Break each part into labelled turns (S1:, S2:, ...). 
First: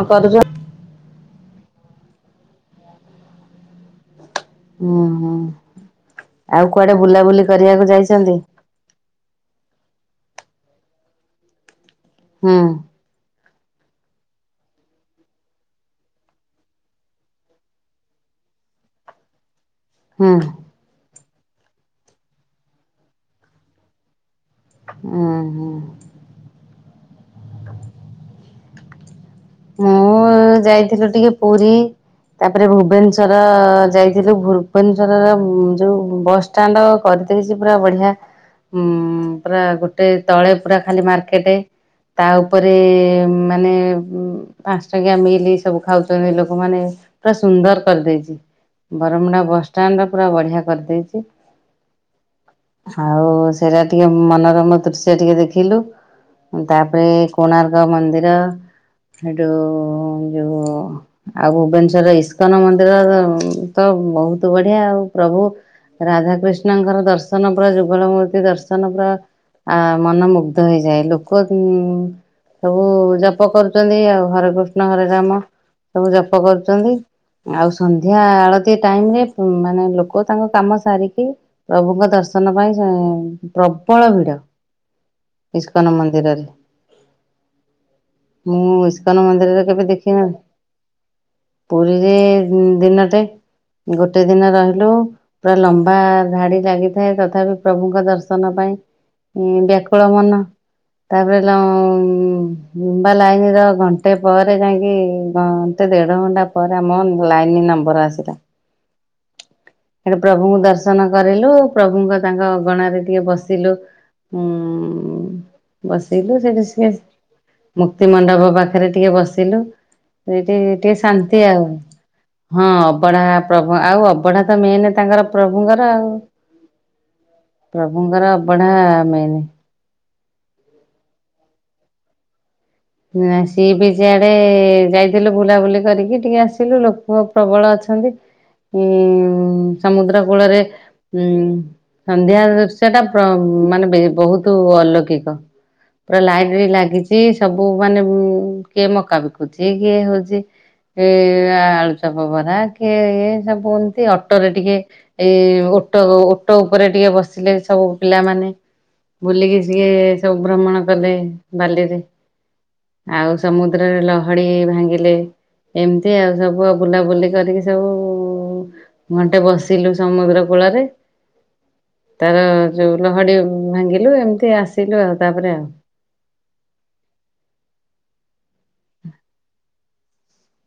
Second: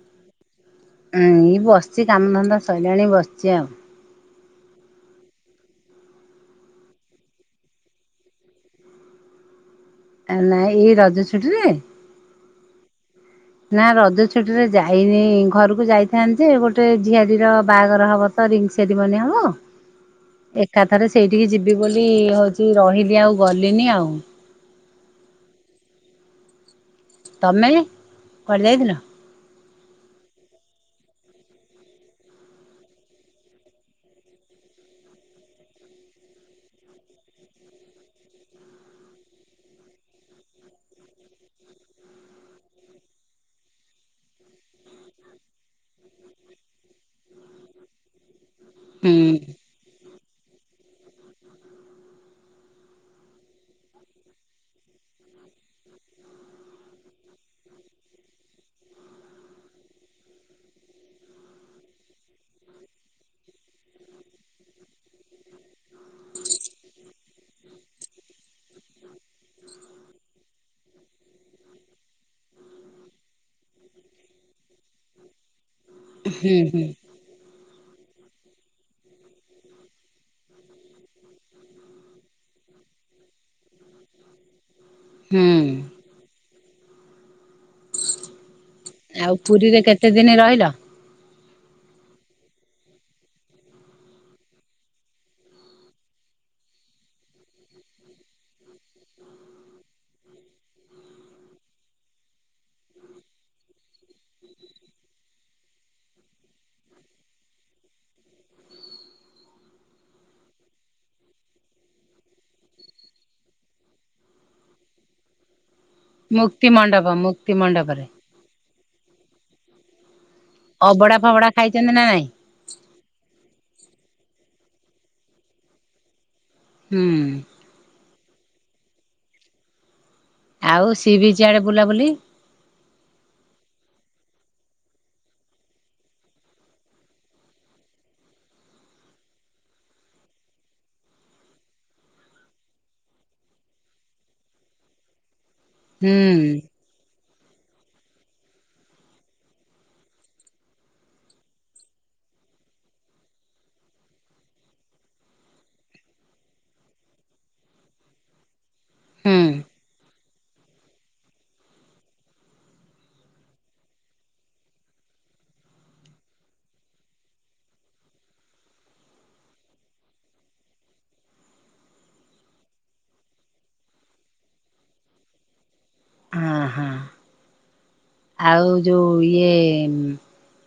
S1: ହଁ କରୁଛ?
S2: ଏଇ ବସିଛି କାମଧନ୍ଦା ସରିଲାଣି ବସିଛି ଆଉ।
S1: ଓ ହୋ। ଆଉ କୁଆଡେ ବୁଲାବୁଲି କରିବାକୁ ଯାଇଛନ୍ତି।
S2: ନାଇଁ ଏଇ ରଜ ଛୁଟିରେ
S1: ହଁ।
S2: ନା ରଜ ଛୁଟି ରେ ଯାଇନି ଘରକୁ ଯାଇଥାନ୍ତି ଯେ ଗୋଟେ ଝିଆରୀ ର ବାହାଘର ହବ। ତ ରିଙ୍ଗ୍ ସେରି ମନି ହବ?
S1: ହୁଁ
S2: ଏକା ଥରେ ସେଇଠିକି ଯିବି ବୋଲି ହଉଛି ରହିଲି ଆଉ ଗଲିନି ଆଉ।
S1: ହୁଁ ହୁଁ।
S2: ତମେ କୁଆଡେ ଯାଇ ଥିଲ।
S1: ମୁଁ ଯାଇଥିଲୁ ଟିକେ ପୁରୀ। ତାପରେ ଭୁବନେଶ୍ଵର ଯାଇଥିଲୁ ଭୁବନେଶ୍ୱରର ଯୋଉ ବସଷ୍ଟାଣ୍ଡ୍ କ ଦେଇଛି ପୁରା ବଢିଆ ପୁରା ଗୋଟେ ତଳେ ପୁରା ଖାଲି ମାର୍କେଟ୍ ତା ଉପରେ ମାନେ ଉଁ ପାଞ୍ଚ ଟଙ୍କିଆ ମିଲି ସବୁ ଖାଉଛନ୍ତି ଲୋକମାନେ। ପୁରା ସୁନ୍ଦର କରିଦେଇଛି
S2: ହୁଁ
S1: ବରମୁଣ୍ଡା ବସଷ୍ଟାଣ୍ଡ୍ ତ ପୁରା ବଢିଆ କରିଦେଇଛି। ଆଉ ସେଇଟା ଟିକେ ମନୋରମ ଦୃଶ୍ୟ ଟିକେ ଦେଖି ଦେଖିଲୁ ତାପରେ କୋଣାର୍କ ମନ୍ଦିର।
S2: [inaudible]
S1: ଓ ଆଉ ଭୁବନେଶ୍ୱର ଇସ୍କନ ମନ୍ଦିର ତ ବହୁତ ବଢିଆ ଆଉ ପ୍ରଭୁ ରାଧାକୃିଷ୍ଣଙ୍କର ଦର୍ଶନ ପୁରା ଯୁଗଳ ମୂର୍ତ୍ତି ଦର୍ଶନ ପୁରା। ଆ ମନ ମୁୁଗ୍ଧ ହୋଇଯାଏ ଲୋକ ଉ ସବୁ ଜପ କରୁ ଆଉ ହରେ କୃଷ୍ଣ ହରେ ରାମ ସବୁ ଜପ
S2: ହୁଁ ହୁଁ
S1: କରୁଛନ୍ତି ଆଉ ସନ୍ଧ୍ୟା ଏହା ଆଳତି ଟାଇମ ରେ ମାନେ ଲୋକ ତାଙ୍କ କାମ ସାରିକି ପ୍ରଭୁଙ୍କ ଦର୍ଶନ ପାଇଁ ପ୍ରବଳ ଭିଡ଼
S2: ହୁଁ
S1: ଇସ୍କନ ମନ୍ଦିରରେ। ମୁଁ ଇସ୍କନ
S2: ଆଉ
S1: ମନ୍ଦିରରେ
S2: ପୁରୀରେ
S1: କେବେ
S2: କେତେ
S1: ଦେଖି ନ?
S2: ଦିନ ରହିଲ?
S1: ପୁରୀରେ ଦିନଟେ ଗୋଟେ ଦିନ ରହିଲୁ ପୁରା ଲମ୍ବା ଧାଡି ଲାଗିଥାଏ ତଥାପି ପ୍ରଭୁଙ୍କ ଦର୍ଶନ ପାଇଁ ଏ ବ୍ୟାକୁଳ ମନା ତାପରେ ଲ ଲମ୍ବା ଲାଇନ୍ର ଘଣ୍ଟେ ପରେ ଯାଇକି ଘଣ୍ଟେ ଦେଢ଼ ଘଣ୍ଟା ପରେ ଆମ ଲାଇନ୍ ନମ୍ବର ଆ ସିଲା।
S2: [inaudible]
S1: ଆରେ ପ୍ରଭୁଙ୍କୁ ଦର୍ଶନ କରିଲୁ ପ୍ରଭୁଙ୍କ ତାଙ୍କ ଅଗଣାରେ ଟିକେ ବସିଲୁ। ହୁଁ ବସିଲୁ ସେଠୁ
S2: ମୁକ୍ତି
S1: ସେ
S2: ମଣ୍ଡପ ମୁକ୍ତି ମଣ୍ଡପରେ
S1: ମୁକ୍ତି ମଣ୍ଡପ ପାଖରେ ଟିକେ ବସିଲୁ। ସେଇଠି ଟିକେ
S2: ଅବଡା
S1: ଶାନ୍ତି
S2: ଫବଡା
S1: ଆଉ
S2: ଖାଇଛନ୍ତି ନା ନାଇଁ?
S1: ହଁ ଅବଢା ପ୍ରଭୁ ଆଉ ଅବଢା ତ ମେନ ତାଙ୍କର ପ୍ରଭୁଙ୍କର ଆଉ
S2: ହୁଁ
S1: ପ୍ରଭୁଙ୍କର ଅବଢ଼ା ମେନ୍।
S2: ଆଉ ସି ବିଚ୍ ଆଡେ ବୁଲାବୁଲି?
S1: ନା ସି ବିଚ୍ ଆଡେ ଯାଇଥିଲୁ ବୁଲାବୁଲି କରିକି ଟିକେ ଆସିଲୁ ଲୋକ ପ୍ରବଳ ଅଛ ଛନ୍ତି। ଉଁ ସମୁଦ୍ର କୂଳରେ ଉଁ ସନ୍ଧ୍ୟା ବେଳ ଦୃଶ୍ୟ ଟା ମାନେ ବେ ବହୁତ ଅଲୌକିକ ପୁରା
S2: ହୁଁ
S1: ଲାଇଟ ବି ଲାଗିଚି। ସବୁ ମାନେ ଉ କିଏ ମକା ବିକୁଚି କିଏ ହଉଚି ଏ ଆଳୁଚପ ଭରା କିଏ ଏ ସବୁ ଏମତି ଅଟୋରେ ଟିକେ ଇଏ ଓଟୋ ଓଟୋ ଉପରେ ଟିକେ ବସିଲେ ସବୁ ପିଲାମାନେ।
S2: ହୁଁ
S1: ବୁଲିକି ସିଏ ସବୁ ଭ୍ରମଣ କଲେ ବାଲିରେ। ଆଉ ସମୁଦ୍ରରେ ଲହଡି ଭାଙ୍ଗିଲେ ଏମତି ଆଉ ସବୁ ଆ ବୁଲାବୁଲି କରିକି ସବୁ ଘଣ୍ଟେ ବସିଲୁ ସମୁଗ୍ର କୂଳରେ। ତାର ଯୋଉ ଲହଡି ଭାଙ୍ଗିଲୁ ଏମିତି ଆସିଲୁ ଆଉ ତାପରେ ଆଉ।
S2: ହଁ ହଁ। ଆଉ ଯୋଉ ଇଏ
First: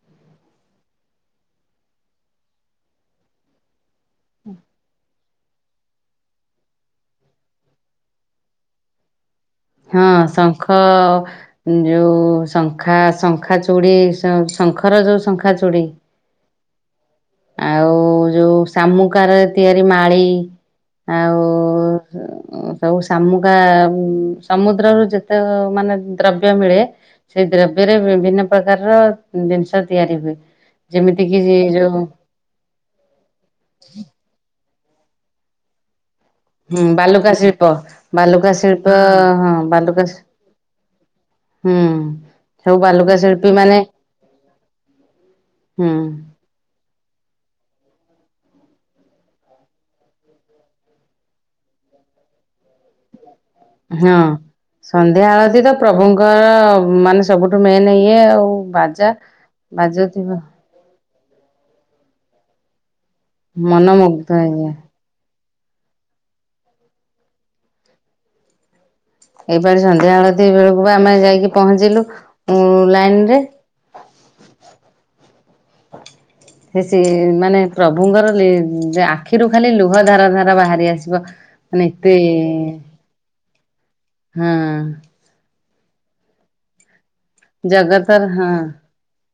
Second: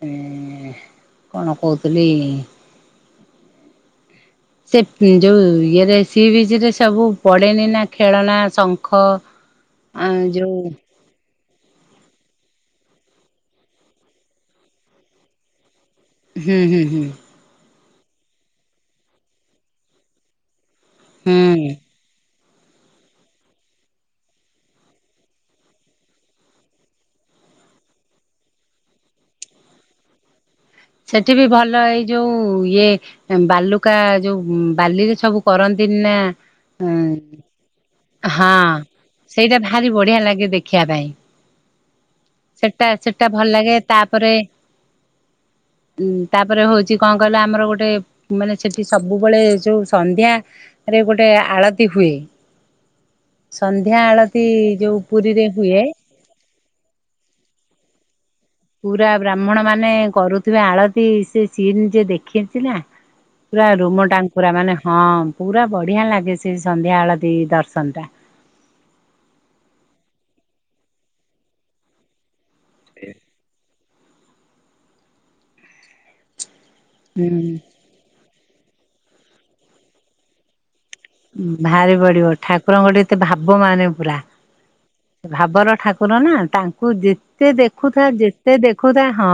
S2: ଏ କଣ କହୁଥିଲି ସେ ପି ଯୋଉ ଇଏରେ ସି ବିଚରେ ସବୁ ପଡେନି ନା ଖେଳନା ଶଙ୍ଖ
S1: ହଁ
S2: ଅ ଯୋଉ
S1: ଶଙ୍ଖ ଯୋଉ ଶଙ୍ଖା ଶଙ୍ଖା ଚୁଡ଼ି ଶ ଶଙ୍ଖର ଯୋଉ ଶଙ୍ଖା ଚୁଡ଼ି।
S2: ହୁଁ ହୁଁ ହୁ।
S1: ଆଉ ଯୋଉ ଶାମୁକାରେ ତିଆରି ମାଳି
S2: ହୁଁ।
S1: ଓ ସବୁ ଶାମୁକା ସମୁଦ୍ରରୁ ଯେତେ ମାନେ ଦ୍ରବ୍ୟ ମିଳେ ସେଇ ଦ୍ରବ୍ୟରେ ବିଭିନ୍ନ ପ୍ରକାରର ଜିନିଷ ତିଆରି ହୁଏ। ଯେମିତି
S2: ସେଠି
S1: କିି
S2: ବି ଭଲ ଏଇ ଯୋଉ ଇଏ ବାଲୁକା ଯୋଉ ବାଲିରେ ସବୁ କରନ୍ତିନି ନା
S1: ହୁଁ
S2: ଅ
S1: ବାଲୁକା ଶିଳ୍ପ ବାଲୁକା
S2: ହଁ
S1: ଶିଳ୍ପ ହଁ
S2: ସେଇଟା ଭାରି
S1: ବାଲୁକା
S2: ବଢିଆ ଲାଗେ ଦେଖିବା ପାଇଁ।
S1: ହୁଁ ସବୁ
S2: ସେଟା
S1: ବାଲୁକା
S2: ସେଟା ଭଲ
S1: ଶିଳ୍ପୀ ମାନେ
S2: ଲାଗେ ତାପରେ
S1: ହୁଁ
S2: ଉଁ ତାପରେ ହଉଚି କଣ କହିଲ ଆମର ଗୋଟେ ମାନେ ସେଠି ସବୁବେଳେ ଯୋଉ ସନ୍ଧ୍ୟ ରେ ଗୋଟେ ଆଳତି ହୁଏ। ସନ୍ଧ୍ୟା
S1: ହଁ
S2: ଆଳତି ଯୋଉ
S1: ସନ୍ଧ୍ୟା
S2: ପୁରୀରେ
S1: ଆଳତି ତ
S2: ହୁଏ
S1: ପ୍ରଭୁଙ୍କର ମାନେ ସବୁଠୁ ମେନ୍ ଇଏ ଆଉ। ବାଜା
S2: ପୁରା ବ୍ରାହ୍ମଣ ମାନେ
S1: ବାଜୁଥିବ
S2: କରୁଥିବା ଆଳତି ସେ ସିନ୍ ଯ ଦେଖିଚି ନା ପୁରା ରୁମ
S1: ମନମୁଗ୍ଧ
S2: ଟାଙ୍କୁରା
S1: ହେଇଯାଏ।
S2: ମାନେ ହଁ। ପୁରା ବଢିଆ ଲାଗେ ସେ ସନ୍ଧ୍ୟା ଆଳତି ଦର୍ଶନ ଟା।
S1: ଏପା ସନ୍ଧ୍ୟାବେଳତି ବେଳକୁ ବା ଆମେ ଯାଇକି ପହଞ୍ଚିଲୁ ଉଁ ଲାଇନ ରେ ସେ ସିଏ
S2: ହୁଁ
S1: ମାନେ ପ୍ରଭୁଙ୍କର ନେ ଆଖିରୁ ଖାଲି ଲୁହ ଧାର ଧାର ବାହାରି ଆସ୍
S2: ଭାରିପଡିବ ଠାକୁରଙ୍କଠି ଏତେ ଭା ଭାବ ମାନେ ପୁରା
S1: ହଁ
S2: ଭାବର ଠାକୁର ନା ତାଙ୍କୁ ଯେ ଯେତେ ଦେଖୁଥା
S1: ଜଗତର ହଁ
S2: ଯେତେ ଦେଖୁଥା ହଁ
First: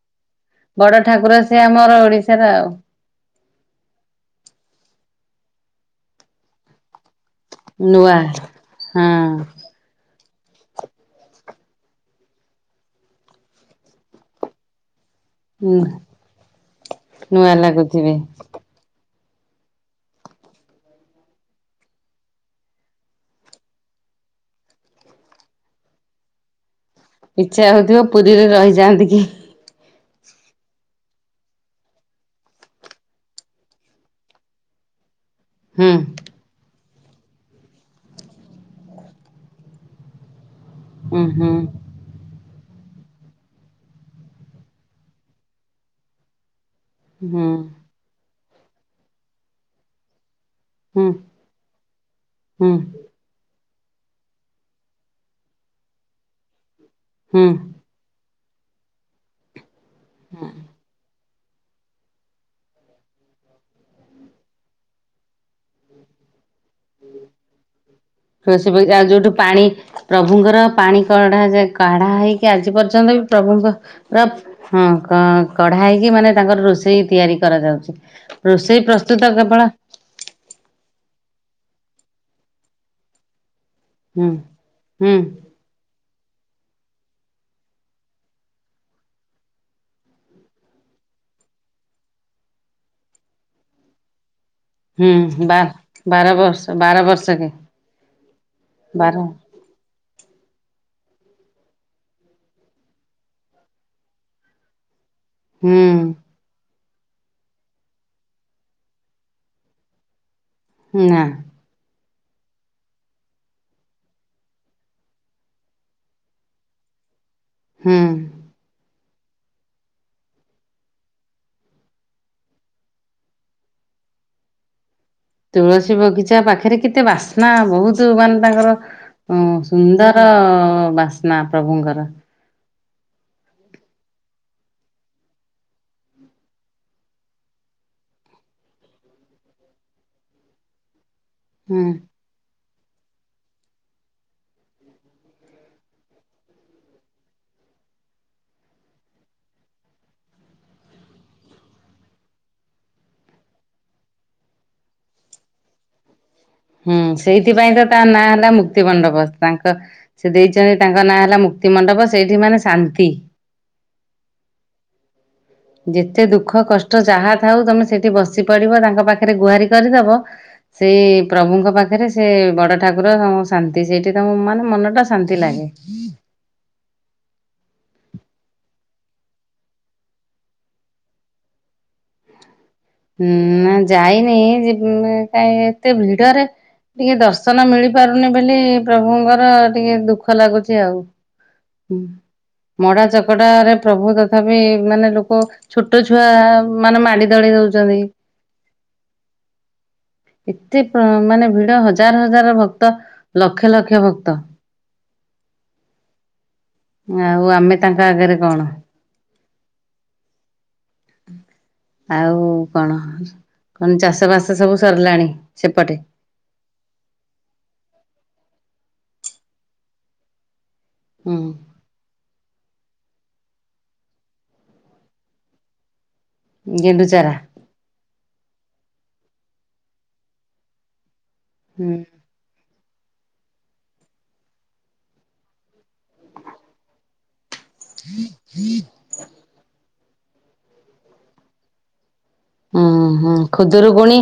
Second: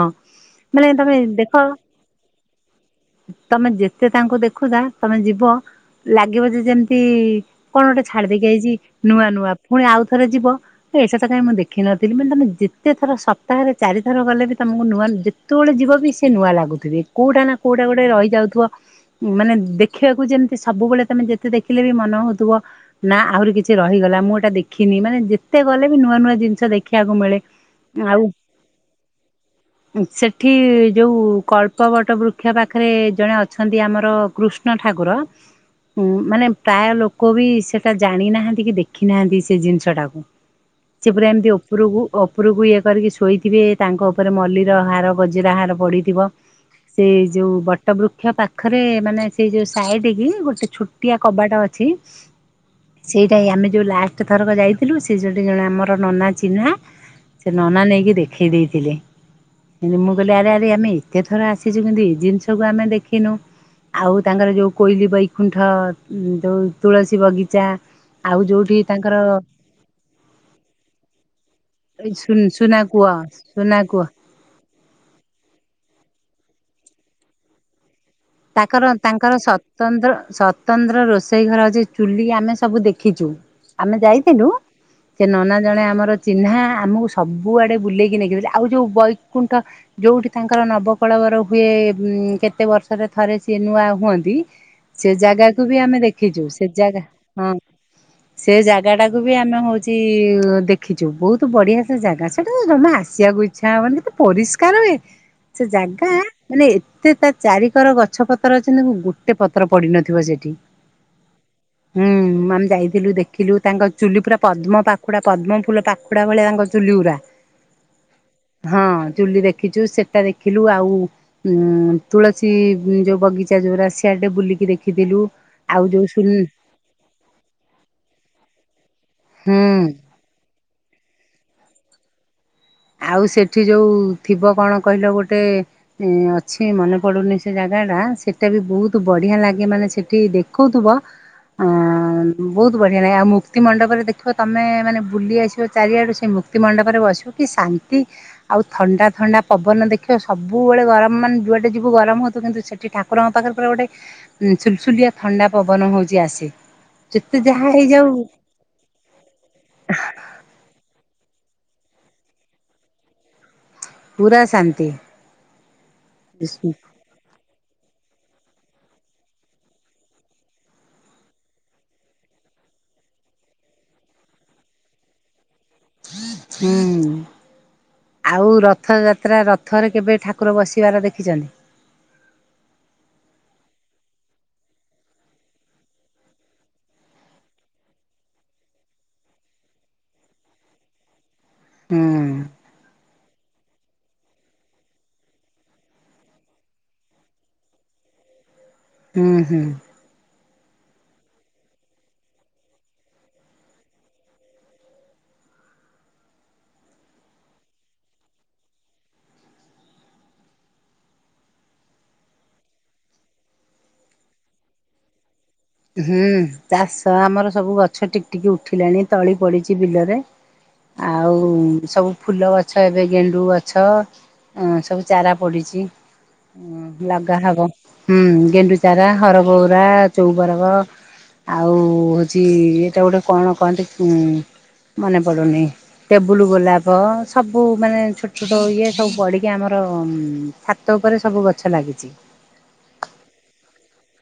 S2: ମାନେ
S1: ବଡ
S2: ତମେ
S1: ଠାକୁର ସେ
S2: ଦେଖ
S1: ଆମର ଓଡିଶାର ଆଉ
S2: ତମେ ଯେତେ ତାଙ୍କୁ ଦେଖୁଥା ତମେ ଯିବ ଲାଗିବ ଯେ ଯେମତି କଣ ଗୋଟେ
S1: ନୂଆ
S2: ଛାଡିଦେଇକି ଆଇଚି
S1: ହଁ
S2: ନୂଆ ନୂଆ ଫୁଣି ଆଉ ଥରେ ଯିବ କାଇ ଏଟା ତ କାଇଁ ମୁଁ ଦେଖିନଥିଲି ମାନେ ତମେ ଯେତେଥର ସପ୍ତାହରେ ଚାରିଥର ଗଲେ ବି ତମକୁ ନୂଆ ନ୍ ଯେତୋଳେ ଯିବ ବି ସେ ନୂଆ ଲାଗୁଥିବେ କୋଉଟା
S1: ନୂଆ
S2: ନା କୋଉଟା ଗୋଟେ
S1: ଲାଗୁଥିବେ
S2: ରହିଯାଉଥିବ ମାନେ ଦେଖିବାକୁ ଯେମତି ସବୁବେଳେ ମାନେ ଯେତେ ଦେଖିଲେ ବି ମନେ ହୋଉଥୁବ ନା ଆହୁରି କିଛି ରହିଗଲା ମୁଁ ଏଟା ଦେଖିନି ମାନେ ଯେତେ ଗଲେ ବି ନୂ ନୂଆ ନୂଆ ଜିନଷ ଦେଖ
S1: ଇଚ୍ଛା ହୋଉଥୁବ ପୁରୀରେ ରହିଯାଆନ୍ତି କି।
S2: ଉଁ ସେଠି ଯୋଉ କଳ୍ପବଟ ବୃକ୍ଷ ପାଖରେ ଜଣେ ଅଛନ୍ତି ଆମର କୃଷ୍ଣ ଠା ଠାକୁର। ହୁଁ ମାନେ ପ୍ରାୟ ଲୋକ ବି ସେଟା ଜାଣି ନାହାନ୍ତି କି ଦେଖି ନାହାନ୍ତି ସେ ଜିନିଷ ଟାକୁ। ସେ
S1: ହୁଁ
S2: ପୁରା ଏମତି
S1: ହୁଁ
S2: ଓପରୁକୁ ଓପ୍ ଉପରକୁ ଇଏ କରିକି ଶୋଇଥିବେ ତାଙ୍କ ଓପରେ ମଲ୍ଲର ହାର ଗଜିରା ହାର ପଡ଼ିଥିବ। ସେଇ
S1: ହୁଁ
S2: ଯୋଉ ବଟ ବୃକ୍ଷ ପାଖରେ ମାନେ ସେଇ ଯୋଉ ସାଇଡିକି ଗୋଟେ
S1: ହୁଁ
S2: ଛୋଟିଆ କବାଟା ଅଛି
S1: ହୁଁ
S2: ସେଇଟା ହିଁ ଆମେ ଯୋଉ ଲାଷ୍ଟେ ଥରକ ଯାଇଥିଲୁ ସେ ଯୋଉଠି ଜଣେ ଆମର ନନା ଚିହ୍ନା ସେ
S1: ହୁଁ
S2: ନନା ନେଇକି ଦେ ଖେଇ ଦେଇଥିଲେ କିନ୍ତୁ ମୁଁ କହିଲି ଆରେ ଆରେ ଆମେ ଏ ଏତେ ଥର ଆସିଚୁ କିନ୍ତୁ ଏ ଜିନଷକୁ ଆମେ ଦେଖିନୁ ଆଉ ତାଙ୍କର ଯୋଉ କୋଇଲି ବଇ କୁଣ୍ଠ ଉଁ ଯୋଉ ତୁଳସୀ ବଗିଚା। ଆଉ
S1: ତୁଳସୀ
S2: ଯୋଉଠି
S1: ପଇ ଆଉ
S2: ତାଙ୍କର
S1: ଯୋଉଠୁ ପାଣି ପ୍ରଭୁଙ୍କର ପାଣି କଢା ଯା କାଢା ହେଇକି ଆଜି
S2: ସୁନା
S1: ପର୍ଯ୍ୟ
S2: କୂଅ
S1: ତଥାପି ପ୍ରଭୁଙ୍କ
S2: ସୁନା କୂଅ
S1: ପ୍ର ହଁ କ କଢା ହେଇକି ମାନେ ତାଙ୍କର ରୋଷେଇ ତିଆରି କରାଯାଉଛି। ରୋଷେଇ
S2: ତାକର
S1: ପ୍ରସ୍ତୁତ
S2: ତାଙ୍କର
S1: କେବଳ
S2: ସତନ୍ତ୍ର ସତନ୍ତ୍ର ରୋଷେଇ ଘର ଅଛି। ଚୁଲି ଆମେ ସବୁ ଦେଖିଚୁ ଆମେ
S1: ହୁଁ
S2: ଯାଇଥିଲୁ
S1: ହୁଁ
S2: ସେ ନନା ଜଣେ ଆମର ଚିହ୍ନା ଆମକୁ ସବୁଆଡ଼େ ବୁଲେଇକି ନେଇକିରି ଯାଏ ଆଉ ଯୋଉ ବୈକୁଣ୍ଠ ଯୋଉଠି ତାଙ୍କର ନବକଳବର ହୁଏ। କେ କେତେ ବର୍ଷରେ ଥରେ ସିଏ ନୂଆ ହୁଅନ୍ତି। ସେ
S1: ହୁଁ
S2: ଜାଗାକୁ
S1: ବା
S2: ବି ଆମେ
S1: ବାର
S2: ଦେଖିଚୁ ସେ
S1: ବର୍ଷ
S2: ଜାଗା
S1: ବାର
S2: ହଁ।
S1: ବର୍ଷକେ
S2: ସେ ଜାଗାଟାକୁ
S1: ବାର
S2: ବି ଆମେ ହୋଉଚି ଦେ ଦେଖିଚୁ ବୋହୁତୁ ବଢିଆ ସେ ଜାଗା ସେଟା ତ ଜମା ଆସିବାକୁ ଇଛା ହବନି କେତେ ପରିଷ୍କାର ହୁଏ। ସେ
S1: ହୁଁ
S2: ଜାଗା ମାନେ ଏତେ ତା ଚାରି ପକାର ଗଛ ପତ୍ର ଅଛି ହେନେ କୋଉ ଗୋଟେ ପତ୍ର ପଡିିନଥିବ ସେଠି।
S1: ନାଁ।
S2: ହୁଁ। ମାମ୍ ଯାଇଥିଲୁ ଦେଖିଲୁ ତାଙ୍କ ଚୁଲି ପୁରା ପଦ୍ମ ପାଖୁଡା ପଦ୍ମ ଫୁଲ ପାଖୁଡା ଭଳିଆ ତାଙ୍କ ଚୁଲିଉରା।
S1: ହୁଁ।
S2: ଚୁଲି ଦେଖିଚୁ ସେଟା ଦେଖିଲୁ ଆଉ ଉଁ ତୁଳସୀ। ଛି ଯୋଉ ବଗିଚା ଯୋଉରା ସ୍ୟାଡେ ବୁଲିକି ଦେଖି
S1: ତୁଳସୀ ବଗିଚା ପାଖରେ କେତେ ବାସ୍ନା ବୋହୁତୁ ମାନେ ତାଙ୍କର ଓଁ
S2: ହୁଁ
S1: ସୁନ୍ଦର ବାସ୍ନା ପ୍ରଭୁଙ୍କର।
S2: ଆଉ ସେଠି ଯୋଉ ଥିବ କଣ କହିଲ ଗୋଟେ ଉଁ ଅଛି ମନେ ପଡୁନି ସେ ଜାଗା ଗାଟା ସେଟା ବି ବୋହୁତ ବଢିଆ ଲାଗେ ମାନେ ସେଠି ଦେଖୋଉଥୁବ।
S1: ହୁଁ।
S2: ବୋହୁତ ବଢ଼ିଆ ନାଗେ ଆଉ ମୁକ୍ତି ମଣ୍ଡପରେ ଦେଖିବ ତମେ ମାନେ ବୁଲି ଆସିବ ଚାରିଆଡ଼ୁ ସେଇ ମୁକ୍ତିମଣ୍ଡପରେ ବସିବ କି ଶାନ୍ତି ଆଉ ଥଣ୍ଡା ଥଣ୍ଡା ପବନ ଦେଖିବ ସବୁବେଳେ ଗରମ ମାନେ ଯୁଆଡେ ଯିବୁ ଗରମ ହୋଉଥୁ କିନ୍ତୁ ସେଠି ଠାକୁରଙ୍କ ପାଖରେ ଗୋଟେ ଉଁ ସୁଲସୁଲିଆ ଥଣ୍ଡା ପବନ ହୋଉଚି ଆସେ।
S1: ହୁଁ
S2: ଯେତେ ଯାହା
S1: ସେଇଥିପାଇଁ ତ ତା
S2: ହେଇଯାଉ
S1: ନାଁ ହେଲା ମୁକ୍ତି ମଣ୍ଡପ ତାଙ୍କ ସେ ଦେଇଚନ୍ତି ତା ତାଙ୍କ ନାଁ ହେଲା ମୁକ୍ତି ମଣ୍ଡପ ସେଇଠି ମାନେ ଶାନ୍ତି।
S2: ପୁରା ଶାନ୍ତି।
S1: ଯେତେ ଦୁଃଖ
S2: ହୁଁ।
S1: କଷ୍ଟ ଯାହା ଥାଉ ତମେ ସେଇଠି ବସି ପଡିବ, ତାଙ୍କ ପାଖରେ ଗୁହାରି କରିଦବ। ସେଇ ପ୍ରଭୁଙ୍କ ପାଖରେ ସେ ବଡ ଠାକୁର ଶାନ୍ତି, ସେଇଠି ତମ ମାନେ ମନ ଟା ଶାନ୍ତି ଲାଗେ।
S2: ହୁଁ। ଆଉ ରଥଯାତ୍ରା, ରଥରେ କେବେ ଠାକୁର ବସିବାର ଦେଖିଛନ୍ତି?
S1: ହୁଁ- ନାଁ ଯାଇନି ଯି କାଇଁ ଏତେ ଭିଡରେ ଟିକେ ଦର୍ଶନ ମିଳି ପାରୁନି ବୋଲି, ପ୍ରଭୁଙ୍କର ଟିକେ ଦୁଃଖ ଲାଗୁଛି ଆଉ।
S2: ହୁଁ।
S1: ମଡା ଚକଟାରେ ପ୍ରଭୁ ତଥାପି, ମାନେ ଲୋକ ଛୋଟ ଛୁଆ ମାନେ ମାଡି ଦଳି ଦଉଛ ଛନ୍ତି।
S2: ହୁଁ- ହୁଁ।
S1: ଏତେ ମାନେ ଭିଡ, ହଜାର ହଜାର ଭକ୍ତ ଲକ୍ଷ ଲକ୍ଷ ଭକ୍ତ। ଆଉ ଆମେ ତାଙ୍କ ଆଗରେ କଣ? ଆଉ କଣ କଣ ଚାଷ ବାସ ସବୁ ସରିଲାଣି? ସେପଟେ
S2: ହୁଁ ଚାଷ ଆମର ସବୁ ଗଛ ଟିକେ ଟିକେ ଉଠିଲାଣି। ତଳି ପଡିଛି ବିଲରେ,
S1: ହୁଁ
S2: ଆଉ ସବୁ ଫୁଲ ଗ ଛ ଏବେ ଗେଣ୍ଡୁ ଗଛ, ସବୁ ଚାରା ପଡ଼ିଛି। ଉଁ
S1: ଗେଣ୍ଡୁଚାରା
S2: ଲଗା ହବ, ହୁଁ ଗେଣ୍ଡୁଚାରା ହର ବଉରା ଚଉ ବରଗ ଆଉ
S1: ହୁଁ
S2: ହଉଛି ତାକୁ ଗୋଟେ କଣ କହନ୍ତି, ମନେ ପଡ଼ୁନେଇ ଟେବୁଲ୍ ଗୋଲାପ ସବୁ ମାନେ ଛୋଟ ଛୋଟ ଇଏ ସବୁ ପଡ଼ିକି ଆମର [unintelligible] ଛାତ ଉପରେ ସବୁ ଗଛ ଲାଗିଛି।
S1: ହୁଁ ହୁଁ ଖୁଦୁରୁକୁଣି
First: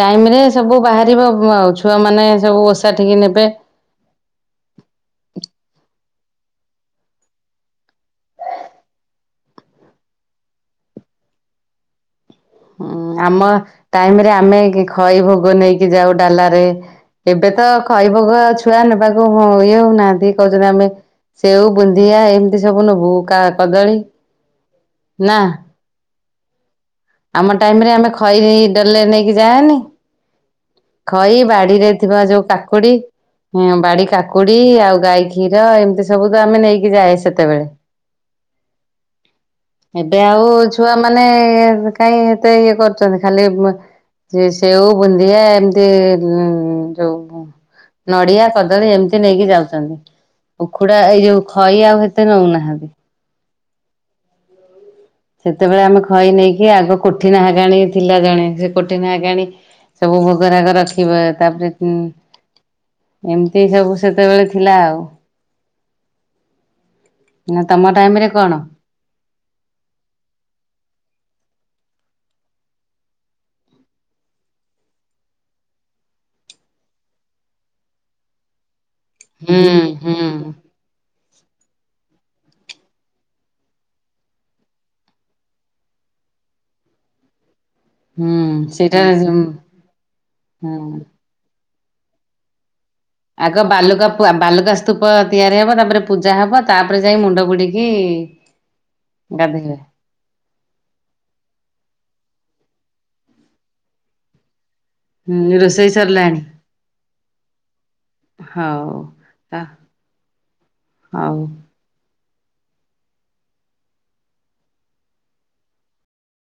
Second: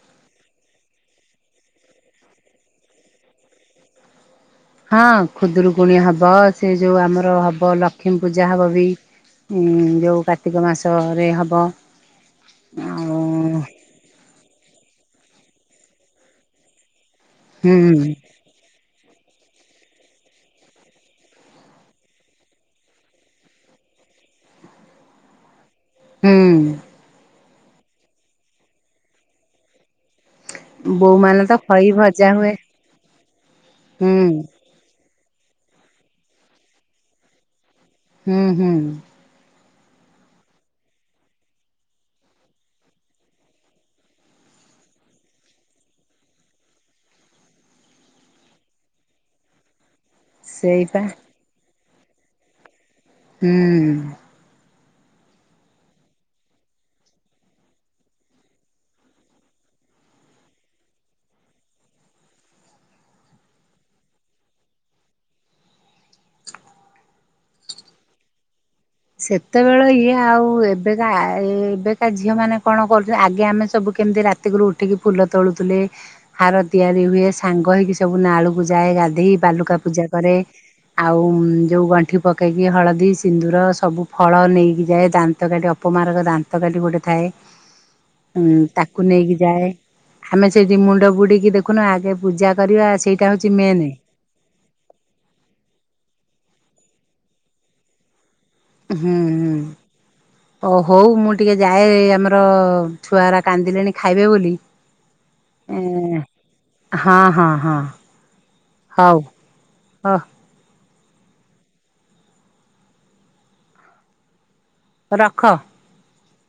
S1: ଟାଇମରେ ସବୁ ବାହାରିବ ଆଉ, ଛୁଆ ମାନେ ସବୁ ଓଷା ଠିକି ଏବେ
S2: ହଁ ଖୁଦୁରୁକୁଣି ହବ, ସେ ଯୋଉ ଆମର ହବ ଲକ୍ଷ୍ମୀ ପୂଜା ହବ ବି। ଉଁ ଯୋଉ କାର୍ତ୍ତିକ ମାସରେ ହବ।
S1: ହୁଁ
S2: ଆଉ
S1: ଆମ ଟାଇମରେ ଆମେ ଖଇ ଭୋଗ ନେଇକି ଯାଉ ଡାଲାରେ। ଏବେ ତ
S2: ହୁଁ
S1: ଖଇ ଭୋଗ ଛୁଆ ନେବାକୁ ଇଏ ହଉନାହାନ୍ତି। କହୁଛନ୍ତି ଆମେ ସେଓ ବୁନ୍ଦିଆ, ଏମିତି ସବୁ ନବୁ କଦଳୀ ନା
S2: ହୁଁ।
S1: ଆମ ଟାଇମରେ, ଆମେ ଖଇ ଡାଲାରେ ନେଇକି ଯାଏନି।
S2: ବୋଉ
S1: ଖଇ
S2: ମାନେ ତ ଖଇ
S1: ବାଡିରେ ଥିବା
S2: ଭଜା
S1: ଯୋଉ
S2: ହୁଏ
S1: କାକୁଡି, ବାଡି
S2: ହୁଁ
S1: କାକୁଡି ଆଉ ଗାଈ ଖୀ କ୍ଷୀର ଏମିତି ସବୁ ତ ଆମେ ନେଇକି ଯାଏ, ସେତେବେଳେ
S2: ହୁଁ- ହୁଁ।
S1: ଏବେ ଆଉ ଛୁଆ ମାନେ କାହିଁ ଏତେ ଇଏ କରୁଛନ୍ତି। ଖାଲି ସେ ସେଓ ବୁନ୍ଦିଆ ଏମି ସେ ଯୋଉ ନଡିଆ କଦଳୀ ଏମିତି ନେଇକି ଯାଉଛନ୍ତି। ଉଖୁଡା
S2: ସେଇପା
S1: ଏଇ ଯୋଉ ଖଇ ଆଉ ହେତେ ନଉନାହାନ୍ତି।
S2: ହୁଁ।
S1: ସେତେବେଳେ ଆମେ ଖଇ ନେଇକି ଆଗ କୋଠି ନାହଗାଣୀ ଥିଲା ଜଣେ, ସେ କୋଠନାହାଗାଣି ସବୁ ଭୋଗରାଗ ରଖିବ, ତାପରେ ଏମିତି ସବୁ ସେତେବେଳେ ଥିଲା ଆଉ। ନା ତମ ଟାଇମରେ କଣ?
S2: ସେତେବେଳେ ଇଏ ଆଉ ଏବେକା ଏବେକା ଝିଅ ମାନେ କଣ କରୁଛନ୍ତି, ଆଗେ ଆମେ ସବୁ କେମିତି ରାତିକୁରୁ ଉଠିକି ଫୁଲ ତୋଳୁଥିଲେ, ହାର ତିଆରି ହୁଏ ସାଙ୍ଗ ହେଇକି ସବୁ ନାଳୁକୁ ଯାଏ ଗାଧୋଇ
S1: ହୁଁ
S2: ବାଲୁକା ପୂଜା
S1: ହୁଁ
S2: କରେ, ଆଉ ଯୋଉ ଗଣ୍ଠି ପ କେଇକି ହଳଦୀ ସିନ୍ଦୁର ସବୁ ଫଳ ନେଇକି ଯାଏ ଦାନ୍ତକାଠି ଅପମାରକ ଦାନ୍ତକାଠି ଗୋଟେ ଥାଏ ହୁଁ ତାକୁ
S1: ସେଇଟା
S2: ନେଇକି ଯାଏ
S1: ହୁଁ।
S2: ଆମେ ସେଠି ମୁଣ୍ଡ ବୁଡିକି ଦେଖୁ କନୁ ଆଗେ ପୂଜା କରିବା ଅଛି
S1: ଆଗ ବାଲୁକା, ବାଲୁକା ସ୍ତୁପ ତିଆରି ହବ, ତାପରେ ପୂଜା ପୂଜା ହବ। ତାପରେ ଯାଇ ମୁଣ୍ଡ ବୁଡିକି
S2: ହୁଁ,।
S1: ଗାଧେଇବେ
S2: ଓ, ହଉ, ମୁଁ ଟିକେ ଯାଏ ଆମର ହଉ, ଛୁଆଗରା କାନ୍ଦିଲେଣି, ଖାଇବେ ବୋଲି।
S1: ହୁଁ,
S2: ଏ
S1: ରୋଷେଇ ସରିଲାଣି।
S2: ହଁ ହଁ ହଁ
S1: ହଉ- ତା-
S2: ହ
S1: ହଉ।
S2: ରଖ।